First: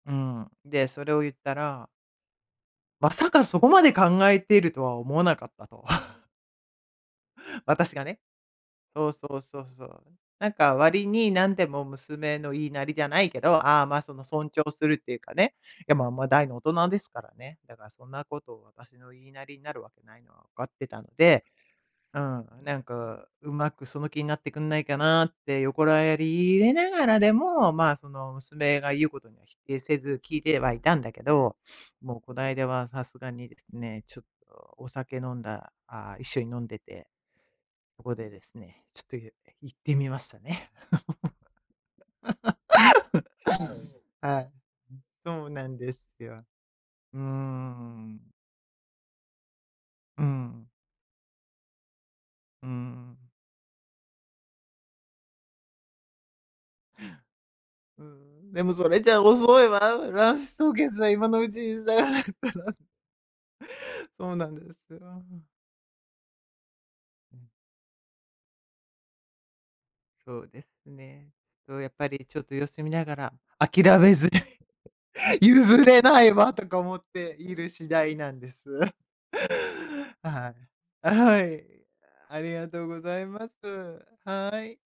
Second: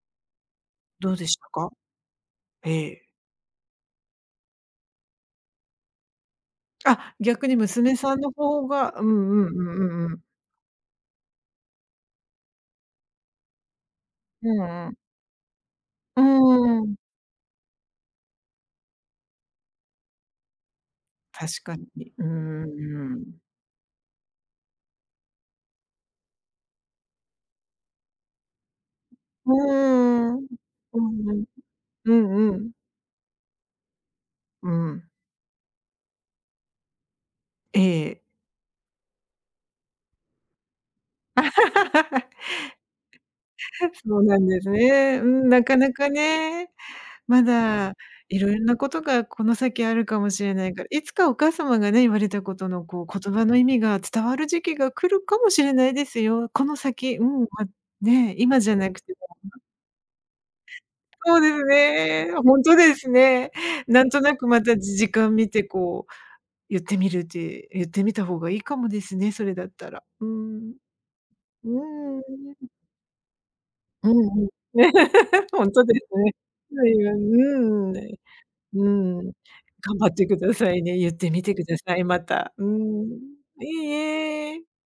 うん、で、そどれうをで言っしたたか？らええ。「まさかそこまで考えてるとは思わなかった」とあ、逆に私娘がさね、んの方が、うそうん、そううん、そうそうう。んうんうん。なんか割に、何でも娘の言いなりじゃないけど、ああ、まあ、その尊う重んすうるん。っていうかね。いやまあ、うま、大の大ー人ん。ですからね、だか、そんなこと私の言いなりになるわけないのは分かってたので確かに、ううーん、ん、なんうかん。うまくその気になってくんないかなって横やり入れながらでも、ま、その、娘が言うことにはふ、う否定せず聞いん。てはいたんうだけんうん。ど、うもうこなんいうだん。はさすがにですね、ちょっうとおん。酒飲んだああ、一緒に飲んでて、えそこえ。でですね、ちょっとゆって言ってみましたね。そうなはんい。ですね、うそん、うななかんなですかよ。ね。うーまだん。色々なことがこの先あるかうもしれなん。いから、いつかお母様がね、言われたこうとのこん。う、言葉の意味が伝わる時期が来るかもしれないですよ、この先。うん、ま、うね、ん、今でじもゃそなくれじてゃあも遅ね。いわ。卵子凍結は、今そのううでちすにさね。ほたんらとですね。なんとそうななくんでまたすじ時わ間ん。見てこう、ゆってみるってゆってみた方がいいかもですね、それだったら、うそうですん。ね。う〜そう、やっぱん、うりちょっと様ん。子見ながら、諦うめずに、んうん。ほん譲とでれすないね、わ、と か思っうている次んうん、第ね、なんです。うん。頑張ってあ、くはだい。さいね。ゆあ、ってはみてくい。ださい、まありた。うがとうごん。ざいます、いいはえ。い。